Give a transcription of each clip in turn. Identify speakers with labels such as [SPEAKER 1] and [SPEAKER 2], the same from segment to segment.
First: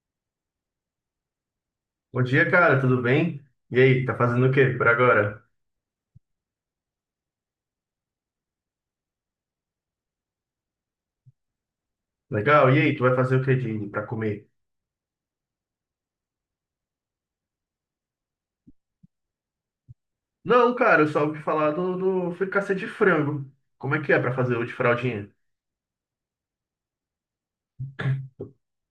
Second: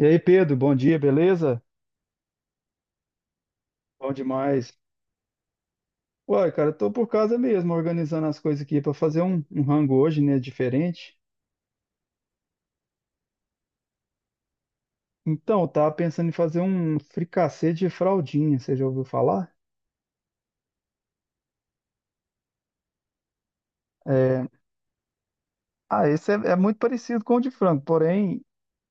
[SPEAKER 1] E aí, Pedro, bom dia, beleza?
[SPEAKER 2] Bom dia, cara, tudo bem? E aí,
[SPEAKER 1] Bom
[SPEAKER 2] tá fazendo o
[SPEAKER 1] demais.
[SPEAKER 2] quê por agora?
[SPEAKER 1] Uai, cara, tô por casa mesmo, organizando as coisas aqui para fazer um rango hoje, né, diferente.
[SPEAKER 2] Legal, e aí, tu vai fazer o que de pra comer?
[SPEAKER 1] Então, eu tava pensando em fazer um fricassê de fraldinha, você já ouviu falar?
[SPEAKER 2] Não, cara, eu só ouvi falar do fricassê de frango. Como é que é pra
[SPEAKER 1] É,
[SPEAKER 2] fazer o de fraldinha?
[SPEAKER 1] Ah, esse é muito parecido com o de frango, porém,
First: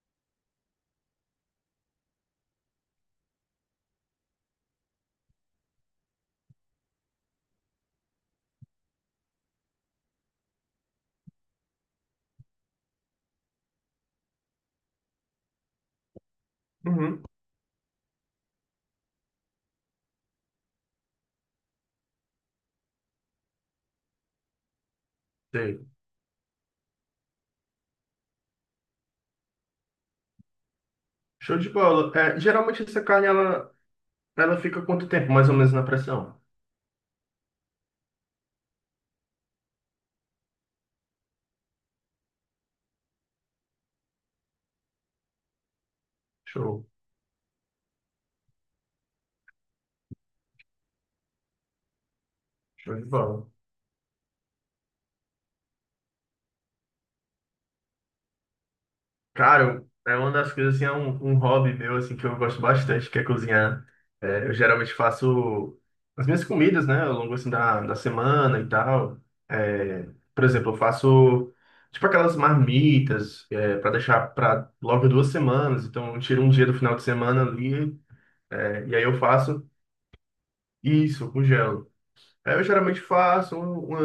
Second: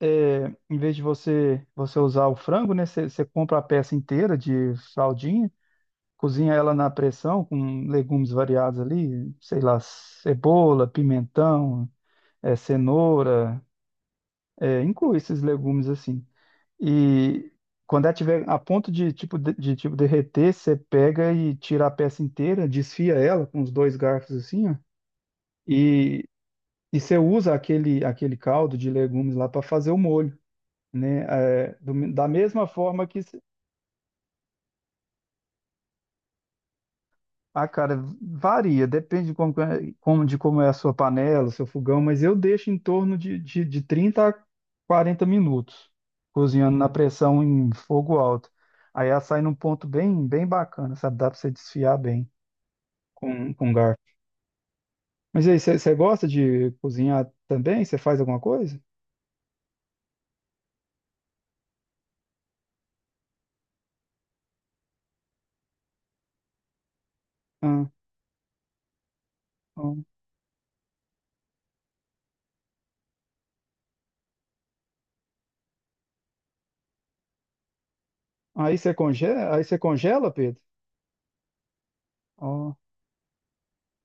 [SPEAKER 1] em vez de você usar o frango, né, você compra a peça inteira de fraldinha, cozinha ela na pressão com legumes variados ali, sei lá, cebola, pimentão, cenoura, inclui esses legumes assim.
[SPEAKER 2] Uhum.
[SPEAKER 1] E quando ela tiver a ponto de tipo tipo derreter, você pega e tira a peça inteira, desfia ela com os dois garfos assim, ó,
[SPEAKER 2] Sei.
[SPEAKER 1] e, e você usa aquele caldo de legumes lá para fazer o molho, né?
[SPEAKER 2] Show de bola.
[SPEAKER 1] Da
[SPEAKER 2] É,
[SPEAKER 1] mesma
[SPEAKER 2] geralmente essa
[SPEAKER 1] forma que
[SPEAKER 2] carne, ela fica quanto tempo, mais ou menos, na pressão?
[SPEAKER 1] ah, cara, varia, depende de como, de como é a sua panela, o seu fogão, mas eu deixo em torno de 30 a quarenta minutos cozinhando na,
[SPEAKER 2] Show,
[SPEAKER 1] uhum, pressão em fogo alto. Aí ela sai num ponto bem, bem bacana, sabe? Dá pra você desfiar bem
[SPEAKER 2] show de bola.
[SPEAKER 1] com garfo. Mas aí, você gosta de cozinhar também? Você faz alguma coisa?
[SPEAKER 2] Claro, é uma das coisas, assim, é um hobby meu, assim, que eu gosto bastante, que é cozinhar. É, eu geralmente faço as minhas comidas, né, ao longo, assim, da,
[SPEAKER 1] Ah,
[SPEAKER 2] da semana e tal.
[SPEAKER 1] ó.
[SPEAKER 2] É, por exemplo, eu faço, tipo, aquelas marmitas, é, para deixar para logo 2 semanas. Então, eu tiro um dia do final de semana ali,
[SPEAKER 1] Aí
[SPEAKER 2] é,
[SPEAKER 1] você
[SPEAKER 2] e aí eu
[SPEAKER 1] congela,
[SPEAKER 2] faço
[SPEAKER 1] Pedro?
[SPEAKER 2] isso, eu congelo. É, eu
[SPEAKER 1] Ó,
[SPEAKER 2] geralmente faço um, uma,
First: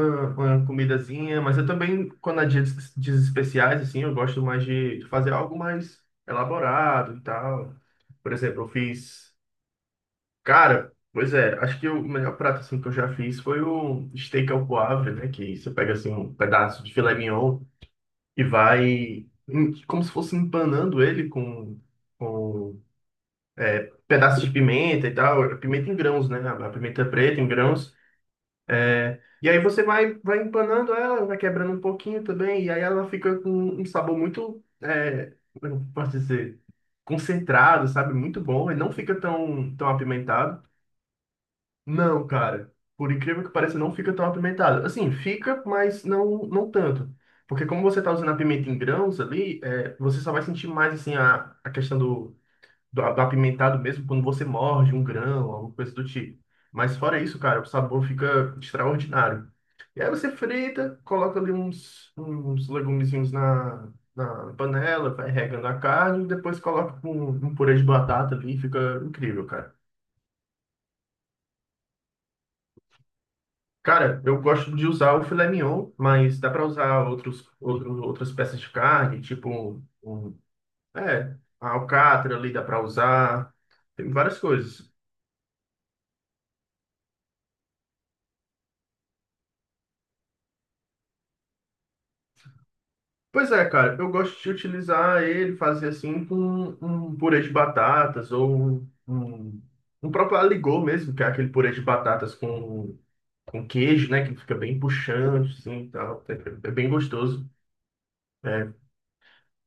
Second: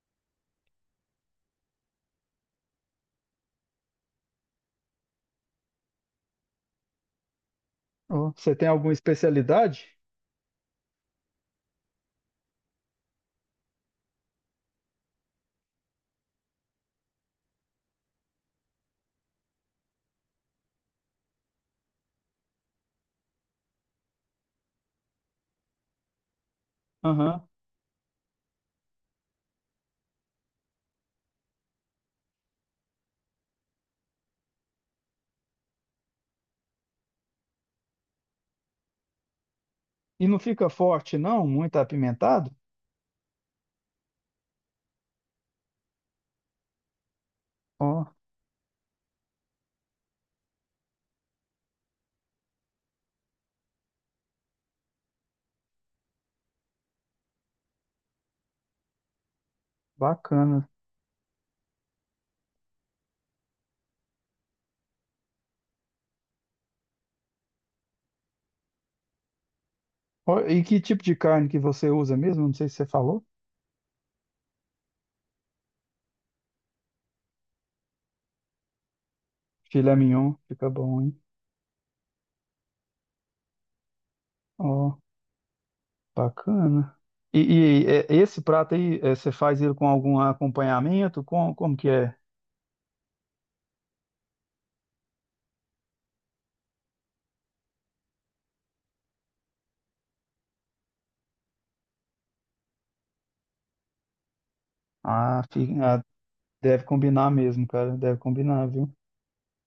[SPEAKER 2] uma comidazinha, mas eu também, quando há dias especiais, assim, eu gosto mais de fazer algo mais elaborado e tal.
[SPEAKER 1] ó.
[SPEAKER 2] Por
[SPEAKER 1] Você
[SPEAKER 2] exemplo,
[SPEAKER 1] tem
[SPEAKER 2] eu
[SPEAKER 1] alguma
[SPEAKER 2] fiz.
[SPEAKER 1] especialidade?
[SPEAKER 2] Cara, pois é, acho que o melhor prato assim, que eu já fiz foi o steak ao poivre, né? Que você pega assim, um pedaço de filé mignon e vai como se fosse empanando ele com pedaços de pimenta e tal. Pimenta em grãos, né? A pimenta preta
[SPEAKER 1] Aham.
[SPEAKER 2] em grãos. É, e aí você vai empanando ela, vai quebrando um pouquinho também, e aí ela fica com um sabor muito, como eu posso dizer, concentrado, sabe? Muito bom, e não fica tão, tão
[SPEAKER 1] E não
[SPEAKER 2] apimentado.
[SPEAKER 1] fica forte, não? Muito
[SPEAKER 2] Não,
[SPEAKER 1] apimentado?
[SPEAKER 2] cara, por incrível que pareça, não fica tão apimentado. Assim, fica, mas não, não tanto. Porque como você tá
[SPEAKER 1] Ó.
[SPEAKER 2] usando a pimenta em grãos ali, você só vai sentir mais, assim, a questão do apimentado mesmo quando você morde um grão, alguma coisa do tipo. Mas fora isso, cara, o sabor fica extraordinário. E aí você
[SPEAKER 1] Bacana.
[SPEAKER 2] frita, coloca ali uns legumezinhos na panela, vai regando a carne, e depois coloca com um purê de batata ali, fica incrível, cara.
[SPEAKER 1] Ó, e que tipo de carne que você usa mesmo? Não sei se você falou.
[SPEAKER 2] Cara, eu gosto de usar o filé mignon, mas dá para usar outros, outro, outras peças de carne, tipo
[SPEAKER 1] Filé mignon, fica bom, hein?
[SPEAKER 2] a alcatra ali dá para usar, tem várias coisas.
[SPEAKER 1] Ó, bacana. E, e, esse prato aí, você faz ele com algum acompanhamento? Com, como que é?
[SPEAKER 2] Pois é, cara, eu gosto de utilizar ele, fazer assim com um purê de batatas ou um, um um próprio aligot mesmo, que é aquele purê de batatas com queijo, né? Que fica bem puxante, assim, e
[SPEAKER 1] Ah,
[SPEAKER 2] tal. É, é
[SPEAKER 1] deve
[SPEAKER 2] bem
[SPEAKER 1] combinar
[SPEAKER 2] gostoso.
[SPEAKER 1] mesmo, cara. Deve combinar,
[SPEAKER 2] É.
[SPEAKER 1] viu?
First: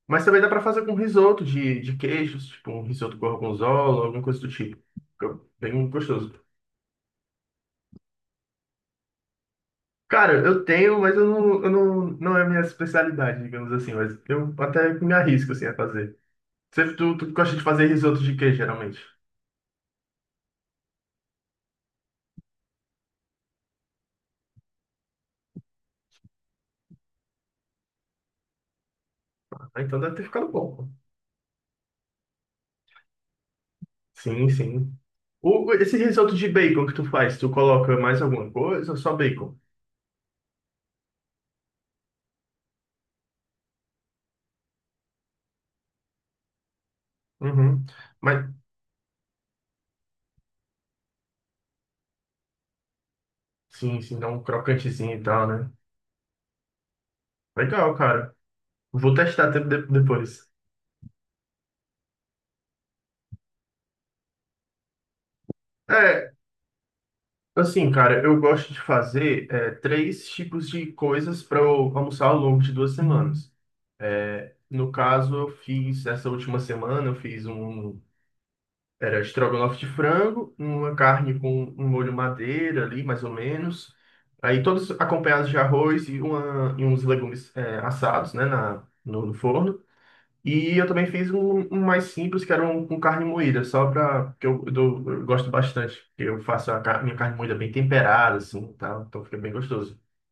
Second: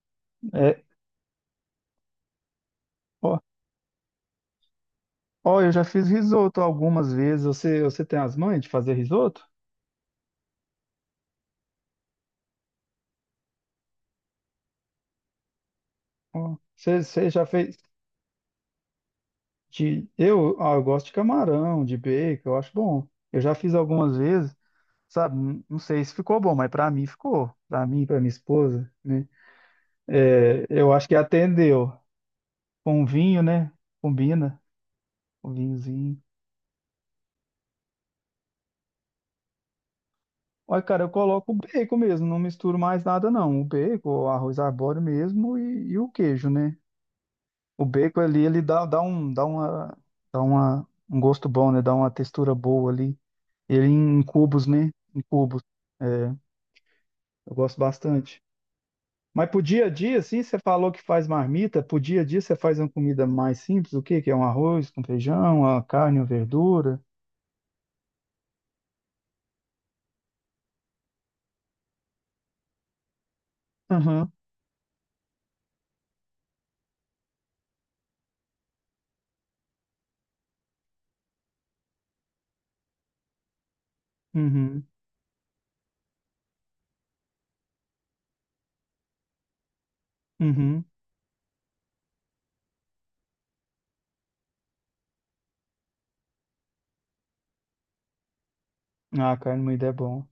[SPEAKER 2] Mas também dá pra
[SPEAKER 1] É,
[SPEAKER 2] fazer com risoto de queijos, tipo um risoto
[SPEAKER 1] ó,
[SPEAKER 2] gorgonzola, alguma coisa do tipo. Fica
[SPEAKER 1] ó, eu já
[SPEAKER 2] bem
[SPEAKER 1] fiz
[SPEAKER 2] gostoso.
[SPEAKER 1] risoto algumas vezes. Você tem as manhas de fazer risoto?
[SPEAKER 2] Cara, eu tenho, mas eu não, não é a minha especialidade, digamos assim, mas eu até me arrisco assim a fazer.
[SPEAKER 1] Ó,
[SPEAKER 2] Você,
[SPEAKER 1] você,
[SPEAKER 2] tu,
[SPEAKER 1] você
[SPEAKER 2] tu
[SPEAKER 1] já
[SPEAKER 2] gosta de
[SPEAKER 1] fez
[SPEAKER 2] fazer risoto de queijo, geralmente?
[SPEAKER 1] de... ah, eu gosto de camarão, de bacon, eu acho bom. Eu já fiz algumas vezes. Sabe? Não sei se ficou bom, mas pra mim ficou. Pra mim, pra minha esposa, né?
[SPEAKER 2] Ah, então deve ter ficado
[SPEAKER 1] É,
[SPEAKER 2] bom.
[SPEAKER 1] eu acho que atendeu. Com vinho, né?
[SPEAKER 2] Sim,
[SPEAKER 1] Combina.
[SPEAKER 2] sim.
[SPEAKER 1] Com
[SPEAKER 2] O, esse
[SPEAKER 1] vinhozinho.
[SPEAKER 2] risoto de bacon que tu faz, tu coloca mais alguma coisa ou só bacon?
[SPEAKER 1] Olha, cara, eu coloco o bacon mesmo, não misturo mais nada, não. O bacon, o arroz arbóreo mesmo e o queijo, né? O
[SPEAKER 2] Uhum.
[SPEAKER 1] bacon ali,
[SPEAKER 2] Mas
[SPEAKER 1] ele dá um gosto bom, né? Dá uma textura boa ali. Ele
[SPEAKER 2] sim, sim,
[SPEAKER 1] em
[SPEAKER 2] dá um
[SPEAKER 1] cubos, né?
[SPEAKER 2] crocantezinho
[SPEAKER 1] Em
[SPEAKER 2] e tal,
[SPEAKER 1] cubos.
[SPEAKER 2] né?
[SPEAKER 1] É, eu gosto
[SPEAKER 2] Legal, cara.
[SPEAKER 1] bastante.
[SPEAKER 2] Vou
[SPEAKER 1] Mas
[SPEAKER 2] testar
[SPEAKER 1] pro dia a dia, assim,
[SPEAKER 2] depois.
[SPEAKER 1] você falou que faz marmita, pro dia a dia você faz uma comida mais simples, o quê? Que é um arroz com feijão, uma carne, uma
[SPEAKER 2] É,
[SPEAKER 1] verdura.
[SPEAKER 2] assim, cara, eu gosto de fazer três tipos de coisas para eu almoçar ao longo de 2 semanas.
[SPEAKER 1] Aham,
[SPEAKER 2] No caso, eu fiz, essa última semana, eu fiz um Era estrogonofe de frango, uma carne com um molho madeira ali, mais ou menos. Aí
[SPEAKER 1] uhum,
[SPEAKER 2] todos acompanhados de arroz e, uns legumes assados, né, na, no, no forno. E
[SPEAKER 1] uhum.
[SPEAKER 2] eu também fiz um mais simples, que era um com carne moída, só para que eu gosto bastante. Eu faço minha carne moída bem temperada, assim, tá? Então
[SPEAKER 1] Ah,
[SPEAKER 2] fica bem
[SPEAKER 1] carne moída é
[SPEAKER 2] gostoso.
[SPEAKER 1] bom.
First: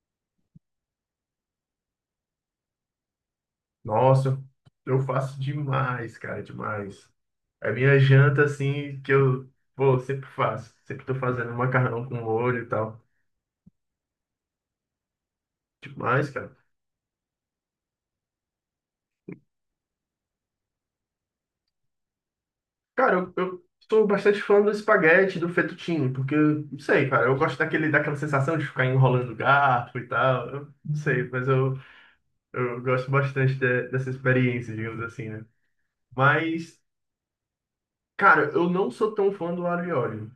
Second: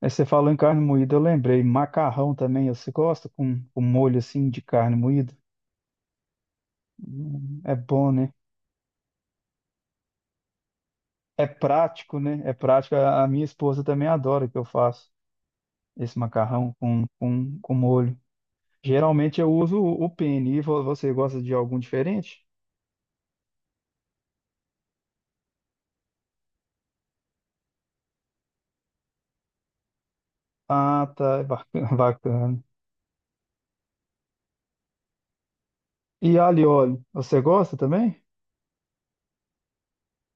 [SPEAKER 1] Aí você falou em carne moída, eu lembrei. Macarrão também, você gosta com molho
[SPEAKER 2] Nossa,
[SPEAKER 1] assim de carne
[SPEAKER 2] eu
[SPEAKER 1] moída?
[SPEAKER 2] faço demais, cara, demais. É a
[SPEAKER 1] É
[SPEAKER 2] minha
[SPEAKER 1] bom, né?
[SPEAKER 2] janta, assim, que eu, pô, sempre faço. Sempre tô
[SPEAKER 1] É
[SPEAKER 2] fazendo macarrão com
[SPEAKER 1] prático, né? É
[SPEAKER 2] molho e
[SPEAKER 1] prático.
[SPEAKER 2] tal.
[SPEAKER 1] A minha esposa também adora que eu faço esse
[SPEAKER 2] Demais, cara.
[SPEAKER 1] macarrão com molho. Geralmente eu uso o penne. E você gosta de algum diferente?
[SPEAKER 2] Cara, eu sou bastante fã do espaguete, do fettuccine, porque, não sei, cara, eu gosto daquela sensação de ficar enrolando o garfo e tal. Eu não
[SPEAKER 1] Ah,
[SPEAKER 2] sei,
[SPEAKER 1] tá. É,
[SPEAKER 2] mas
[SPEAKER 1] bacana.
[SPEAKER 2] eu,
[SPEAKER 1] Bacana.
[SPEAKER 2] eu gosto bastante dessa experiência, digamos assim, né?
[SPEAKER 1] E alho e
[SPEAKER 2] Mas,
[SPEAKER 1] óleo, você gosta também?
[SPEAKER 2] cara, eu não sou tão fã do alho e óleo.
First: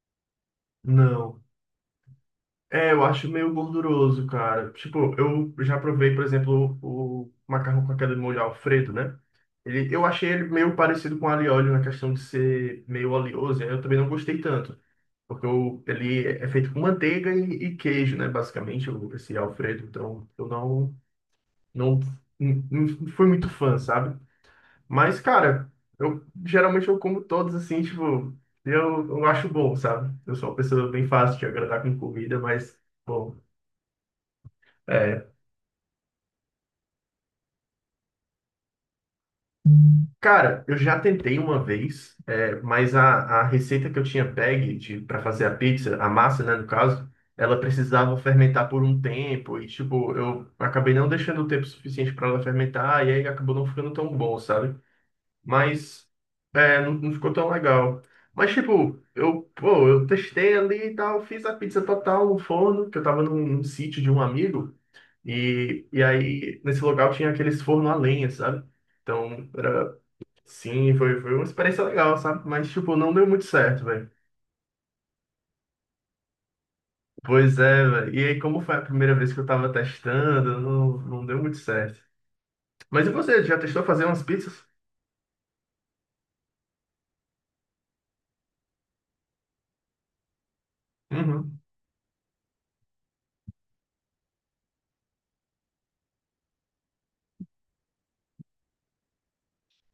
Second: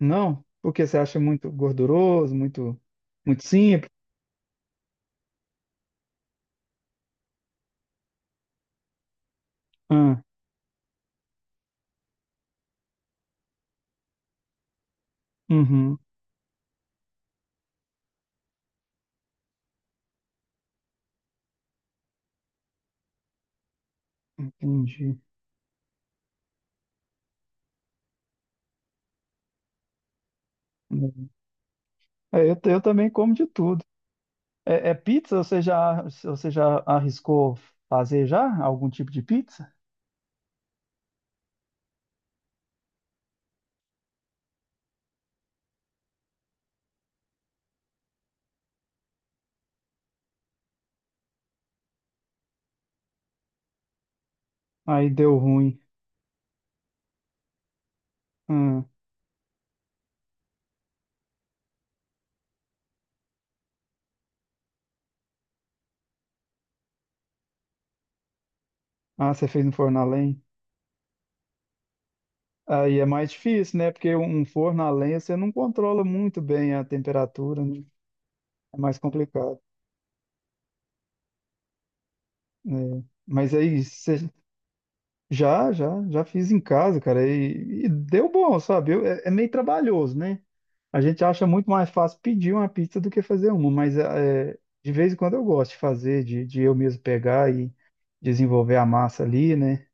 [SPEAKER 1] Não? Porque você acha
[SPEAKER 2] Não.
[SPEAKER 1] muito gorduroso, muito,
[SPEAKER 2] É, eu acho
[SPEAKER 1] muito
[SPEAKER 2] meio
[SPEAKER 1] simples?
[SPEAKER 2] gorduroso, cara. Tipo, eu já provei, por exemplo, o macarrão com aquele molho Alfredo, né? Eu
[SPEAKER 1] Ah,
[SPEAKER 2] achei ele meio parecido com alho e óleo na questão de ser meio oleoso, e aí eu também não gostei tanto. Porque o,
[SPEAKER 1] uhum.
[SPEAKER 2] ele é feito com manteiga e queijo, né? Basicamente, esse Alfredo. Então, eu não, não fui muito fã, sabe?
[SPEAKER 1] Entendi.
[SPEAKER 2] Mas, cara, eu geralmente eu como todos assim, tipo, eu acho bom, sabe? Eu sou uma pessoa bem fácil de agradar com comida,
[SPEAKER 1] É,
[SPEAKER 2] mas,
[SPEAKER 1] eu também como
[SPEAKER 2] bom.
[SPEAKER 1] de tudo. É, é
[SPEAKER 2] é,
[SPEAKER 1] pizza? Você já arriscou fazer já algum tipo de pizza?
[SPEAKER 2] Cara, eu já tentei uma vez, mas a receita que eu tinha pegue para fazer a pizza, a massa, né, no caso, ela precisava fermentar por um tempo e, tipo, eu acabei não deixando o tempo suficiente para ela fermentar e aí acabou não ficando tão bom, sabe?
[SPEAKER 1] Aí deu ruim.
[SPEAKER 2] Mas não, não ficou tão legal. Mas,
[SPEAKER 1] Hum.
[SPEAKER 2] tipo, eu, pô, eu testei ali e tal, fiz a pizza total no forno, que eu tava num sítio de um amigo e aí nesse local tinha aqueles forno a lenha, sabe?
[SPEAKER 1] Ah, você
[SPEAKER 2] Então,
[SPEAKER 1] fez no
[SPEAKER 2] era
[SPEAKER 1] forno a lenha?
[SPEAKER 2] Sim, foi uma experiência legal, sabe? Mas, tipo,
[SPEAKER 1] Aí é
[SPEAKER 2] não deu
[SPEAKER 1] mais
[SPEAKER 2] muito
[SPEAKER 1] difícil,
[SPEAKER 2] certo,
[SPEAKER 1] né?
[SPEAKER 2] velho.
[SPEAKER 1] Porque um forno a lenha você não controla muito bem a
[SPEAKER 2] Pois
[SPEAKER 1] temperatura, né?
[SPEAKER 2] é, velho. E aí, como foi
[SPEAKER 1] É
[SPEAKER 2] a
[SPEAKER 1] mais
[SPEAKER 2] primeira vez que eu
[SPEAKER 1] complicado,
[SPEAKER 2] tava testando, não deu muito certo.
[SPEAKER 1] né?
[SPEAKER 2] Mas e você,
[SPEAKER 1] Mas
[SPEAKER 2] já
[SPEAKER 1] aí
[SPEAKER 2] testou fazer
[SPEAKER 1] você
[SPEAKER 2] umas pizzas?
[SPEAKER 1] já fiz em casa, cara, e deu bom, sabe? É, meio trabalhoso, né? A gente acha
[SPEAKER 2] Uhum.
[SPEAKER 1] muito mais fácil pedir uma pizza do que fazer uma, mas é, é, de vez em quando eu gosto de fazer, de eu mesmo pegar e desenvolver a massa ali, né?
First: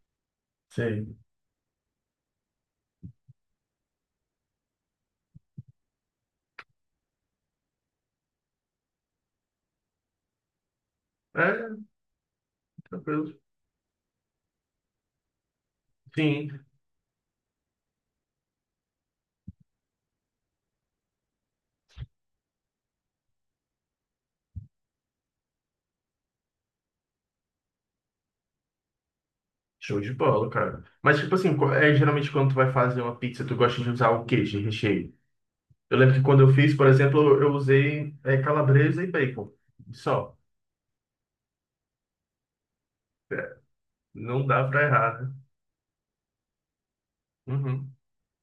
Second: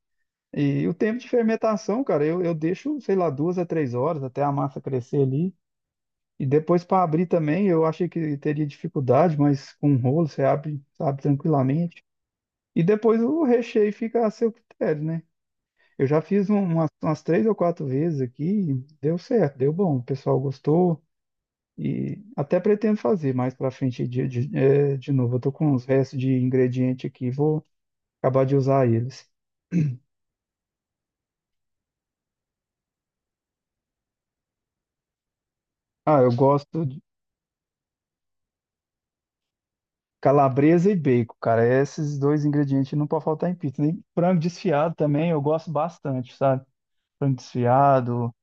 [SPEAKER 1] E o
[SPEAKER 2] Sim.
[SPEAKER 1] tempo de fermentação, cara, eu deixo, sei lá, 2 a 3 horas até a massa crescer ali. E depois para abrir também, eu achei que teria dificuldade, mas com um rolo você abre, abre
[SPEAKER 2] É,
[SPEAKER 1] tranquilamente. E depois
[SPEAKER 2] tranquilo.
[SPEAKER 1] o recheio fica a seu critério, né? Eu já fiz
[SPEAKER 2] Sim.
[SPEAKER 1] umas três ou quatro vezes aqui, e deu certo, deu bom, o pessoal gostou e até pretendo fazer mais para frente de novo. Eu tô com uns restos de ingrediente aqui, vou acabar de usar eles.
[SPEAKER 2] Show de bola, cara. Mas, tipo assim, geralmente quando tu vai fazer uma pizza, tu gosta de usar o quê de recheio? Eu lembro
[SPEAKER 1] Ah,
[SPEAKER 2] que
[SPEAKER 1] eu
[SPEAKER 2] quando eu fiz,
[SPEAKER 1] gosto
[SPEAKER 2] por
[SPEAKER 1] de
[SPEAKER 2] exemplo, eu usei calabresa e bacon. Só.
[SPEAKER 1] calabresa e bacon, cara. Esses dois ingredientes não pode faltar em
[SPEAKER 2] É,
[SPEAKER 1] pizza. E frango
[SPEAKER 2] não dá pra
[SPEAKER 1] desfiado
[SPEAKER 2] errar,
[SPEAKER 1] também
[SPEAKER 2] né?
[SPEAKER 1] eu gosto bastante, sabe? Frango
[SPEAKER 2] Uhum.
[SPEAKER 1] desfiado.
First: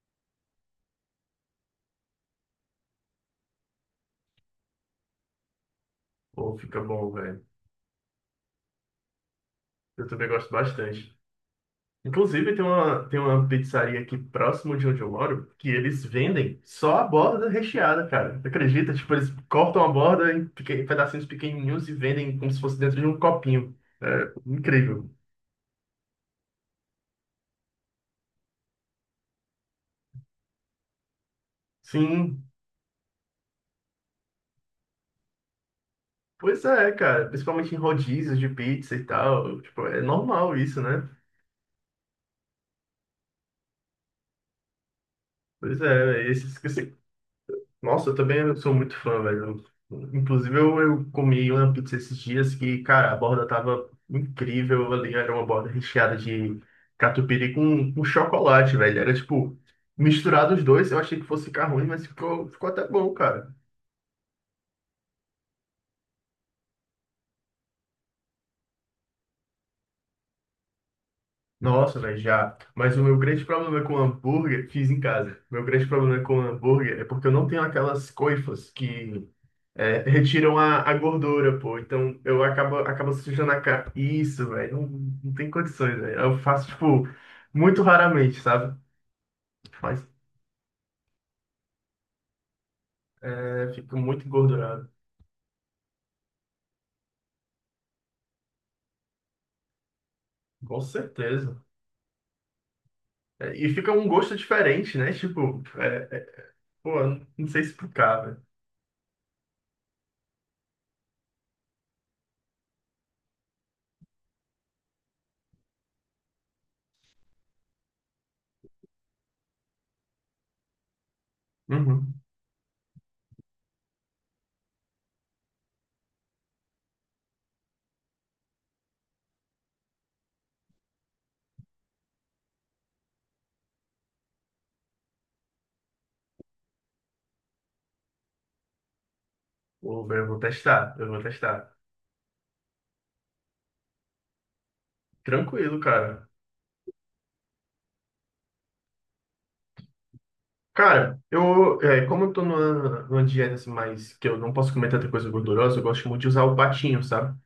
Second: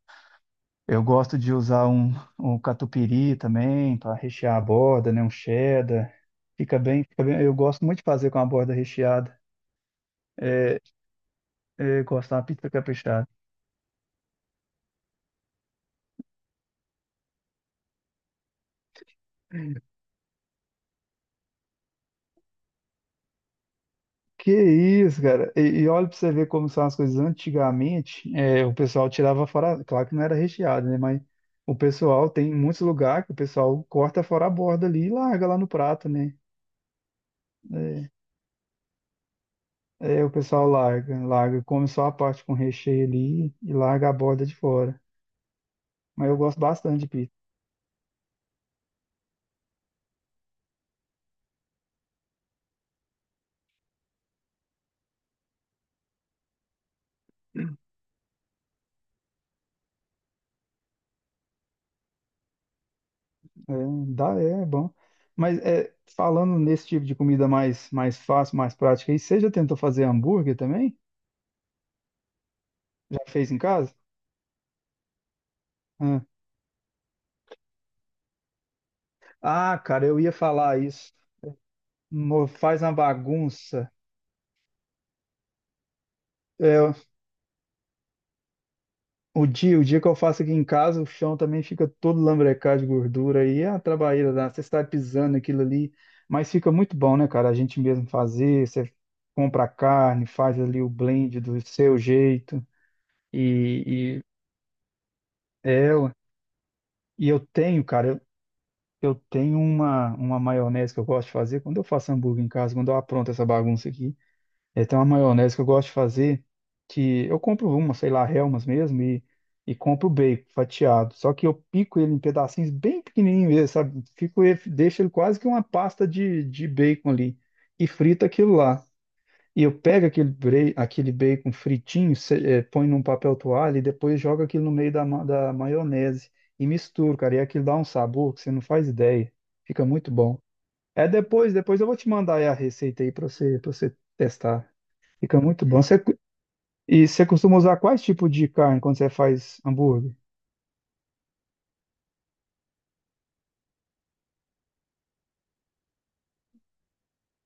[SPEAKER 1] Eu gosto de usar um catupiry também para rechear a borda, né? Um cheddar.
[SPEAKER 2] Pô,
[SPEAKER 1] Fica
[SPEAKER 2] fica
[SPEAKER 1] bem,
[SPEAKER 2] bom,
[SPEAKER 1] fica bem.
[SPEAKER 2] velho.
[SPEAKER 1] Eu gosto muito de fazer com a borda recheada.
[SPEAKER 2] Eu também gosto bastante.
[SPEAKER 1] Eu gosto da
[SPEAKER 2] Inclusive, tem
[SPEAKER 1] pizza
[SPEAKER 2] uma, tem
[SPEAKER 1] caprichada.
[SPEAKER 2] uma pizzaria aqui próximo de onde eu moro que eles vendem só a borda recheada, cara. Tu acredita? Tipo, eles cortam a borda em pedacinhos pequenininhos e vendem como se fosse dentro de um copinho. É
[SPEAKER 1] Que
[SPEAKER 2] incrível.
[SPEAKER 1] isso, cara. E olha para você ver como são as coisas. Antigamente, o pessoal tirava fora. Claro que não era recheado, né? Mas o pessoal
[SPEAKER 2] Sim,
[SPEAKER 1] tem muitos lugares que o pessoal corta fora a borda ali e larga lá no prato, né?
[SPEAKER 2] pois é, cara. Principalmente em rodízios de pizza e tal. Tipo, é
[SPEAKER 1] O
[SPEAKER 2] normal
[SPEAKER 1] pessoal
[SPEAKER 2] isso, né?
[SPEAKER 1] come só a parte com recheio ali e larga a borda de fora.
[SPEAKER 2] Pois
[SPEAKER 1] Mas
[SPEAKER 2] é.
[SPEAKER 1] eu gosto bastante de pizza.
[SPEAKER 2] Nossa, eu também sou muito fã, velho. Inclusive, eu comi uma pizza esses dias que, cara, a borda tava incrível ali. Era uma borda recheada de catupiry com chocolate, velho. Era tipo, misturado os dois. Eu achei que fosse ficar ruim, mas ficou até bom, cara.
[SPEAKER 1] É, dá, bom. Mas é, falando nesse tipo de comida mais, mais fácil, mais prática, aí, você já tentou fazer hambúrguer também?
[SPEAKER 2] Nossa, velho, já. Mas o meu
[SPEAKER 1] Já
[SPEAKER 2] grande
[SPEAKER 1] fez em
[SPEAKER 2] problema
[SPEAKER 1] casa?
[SPEAKER 2] com hambúrguer, fiz em casa. Meu grande
[SPEAKER 1] Ah,
[SPEAKER 2] problema com hambúrguer é porque eu não tenho aquelas coifas que
[SPEAKER 1] Cara, eu ia
[SPEAKER 2] retiram
[SPEAKER 1] falar
[SPEAKER 2] a
[SPEAKER 1] isso.
[SPEAKER 2] gordura, pô. Então eu acabo,
[SPEAKER 1] Faz uma
[SPEAKER 2] acabo sujando a
[SPEAKER 1] bagunça.
[SPEAKER 2] cara. Isso, velho, não, não tem condições, velho. Eu faço,
[SPEAKER 1] É,
[SPEAKER 2] tipo, muito raramente, sabe?
[SPEAKER 1] o dia
[SPEAKER 2] Mas
[SPEAKER 1] que eu faço aqui em casa, o chão também fica todo lambrecado de gordura e é a
[SPEAKER 2] fico muito
[SPEAKER 1] trabalheira, né? Você está
[SPEAKER 2] engordurado.
[SPEAKER 1] pisando aquilo ali, mas fica muito bom, né, cara? A gente mesmo fazer, você compra a carne, faz ali
[SPEAKER 2] Com
[SPEAKER 1] o blend do
[SPEAKER 2] certeza.
[SPEAKER 1] seu jeito,
[SPEAKER 2] É, e fica um
[SPEAKER 1] e, e
[SPEAKER 2] gosto diferente, né? Tipo,
[SPEAKER 1] é,
[SPEAKER 2] pô, eu
[SPEAKER 1] e eu
[SPEAKER 2] não sei
[SPEAKER 1] tenho, cara,
[SPEAKER 2] explicar, velho.
[SPEAKER 1] eu tenho uma maionese que eu gosto de fazer. Quando eu faço hambúrguer em casa, quando eu apronto essa bagunça aqui, é, tem uma maionese que eu gosto de fazer, que eu compro uma, sei lá, Hellmann's mesmo, e compro o bacon fatiado. Só que eu pico ele
[SPEAKER 2] Uhum.
[SPEAKER 1] em pedacinhos bem pequenininhos mesmo, sabe? Deixo ele quase que uma pasta de bacon ali. E frito aquilo lá. E eu pego aquele bacon fritinho, põe num papel toalha e depois jogo aquilo no meio da maionese e misturo, cara. E aquilo dá um sabor que você não faz ideia. Fica
[SPEAKER 2] Pô,
[SPEAKER 1] muito
[SPEAKER 2] velho, eu
[SPEAKER 1] bom.
[SPEAKER 2] vou testar,
[SPEAKER 1] É
[SPEAKER 2] eu vou
[SPEAKER 1] depois,
[SPEAKER 2] testar.
[SPEAKER 1] depois eu vou te mandar aí a receita aí para você testar. Fica muito
[SPEAKER 2] Tranquilo,
[SPEAKER 1] bom. Você, cu-
[SPEAKER 2] cara.
[SPEAKER 1] e Você costuma usar quais tipos de carne quando você faz hambúrguer?
[SPEAKER 2] Cara, como eu tô numa dieta assim, mas que eu não posso comer tanta coisa gordurosa, eu gosto muito de usar o patinho, sabe?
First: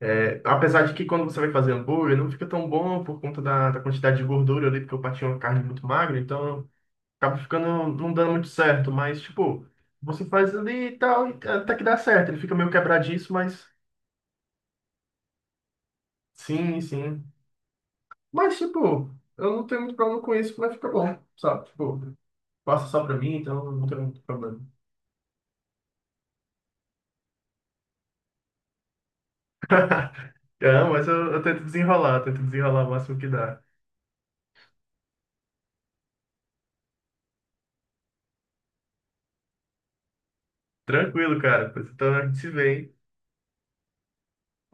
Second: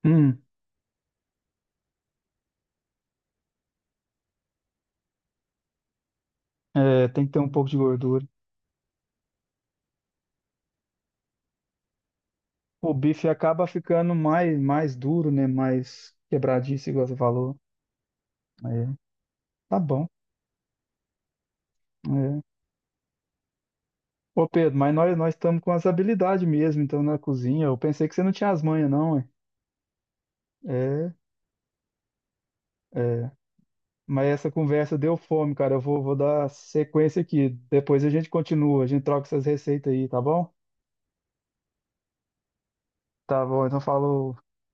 [SPEAKER 2] É,
[SPEAKER 1] Hum,
[SPEAKER 2] apesar de que quando você vai fazer hambúrguer, não fica tão bom por conta da quantidade de gordura ali, porque o patinho é uma carne muito magra, então
[SPEAKER 1] tem que
[SPEAKER 2] acaba
[SPEAKER 1] ter um
[SPEAKER 2] ficando,
[SPEAKER 1] pouco de
[SPEAKER 2] não
[SPEAKER 1] gordura.
[SPEAKER 2] dando muito certo, mas tipo, você faz ali e tal, e até que dá certo, ele fica meio
[SPEAKER 1] O bife
[SPEAKER 2] quebradiço,
[SPEAKER 1] acaba
[SPEAKER 2] mas
[SPEAKER 1] ficando mais duro, né? Mais
[SPEAKER 2] sim,
[SPEAKER 1] quebradiço, igual você
[SPEAKER 2] sim.
[SPEAKER 1] falou.
[SPEAKER 2] Mas
[SPEAKER 1] É,
[SPEAKER 2] tipo, eu não
[SPEAKER 1] tá
[SPEAKER 2] tenho muito
[SPEAKER 1] bom.
[SPEAKER 2] problema com isso, mas ficar bom, sabe? Tipo, passa só pra mim, então não tem muito
[SPEAKER 1] Ô
[SPEAKER 2] problema.
[SPEAKER 1] Pedro, mas nós estamos com as habilidades mesmo, então, na cozinha. Eu pensei que você não tinha as manhas, não, hein?
[SPEAKER 2] Não, mas
[SPEAKER 1] É,
[SPEAKER 2] eu tento desenrolar o máximo que
[SPEAKER 1] é.
[SPEAKER 2] dá.
[SPEAKER 1] Mas essa conversa deu fome, cara. Eu vou dar sequência aqui. Depois a gente continua, a gente troca essas receitas aí, tá bom?
[SPEAKER 2] Tranquilo, cara. Pois então a gente se vê, hein?
[SPEAKER 1] Tá bom, então falou.
[SPEAKER 2] Um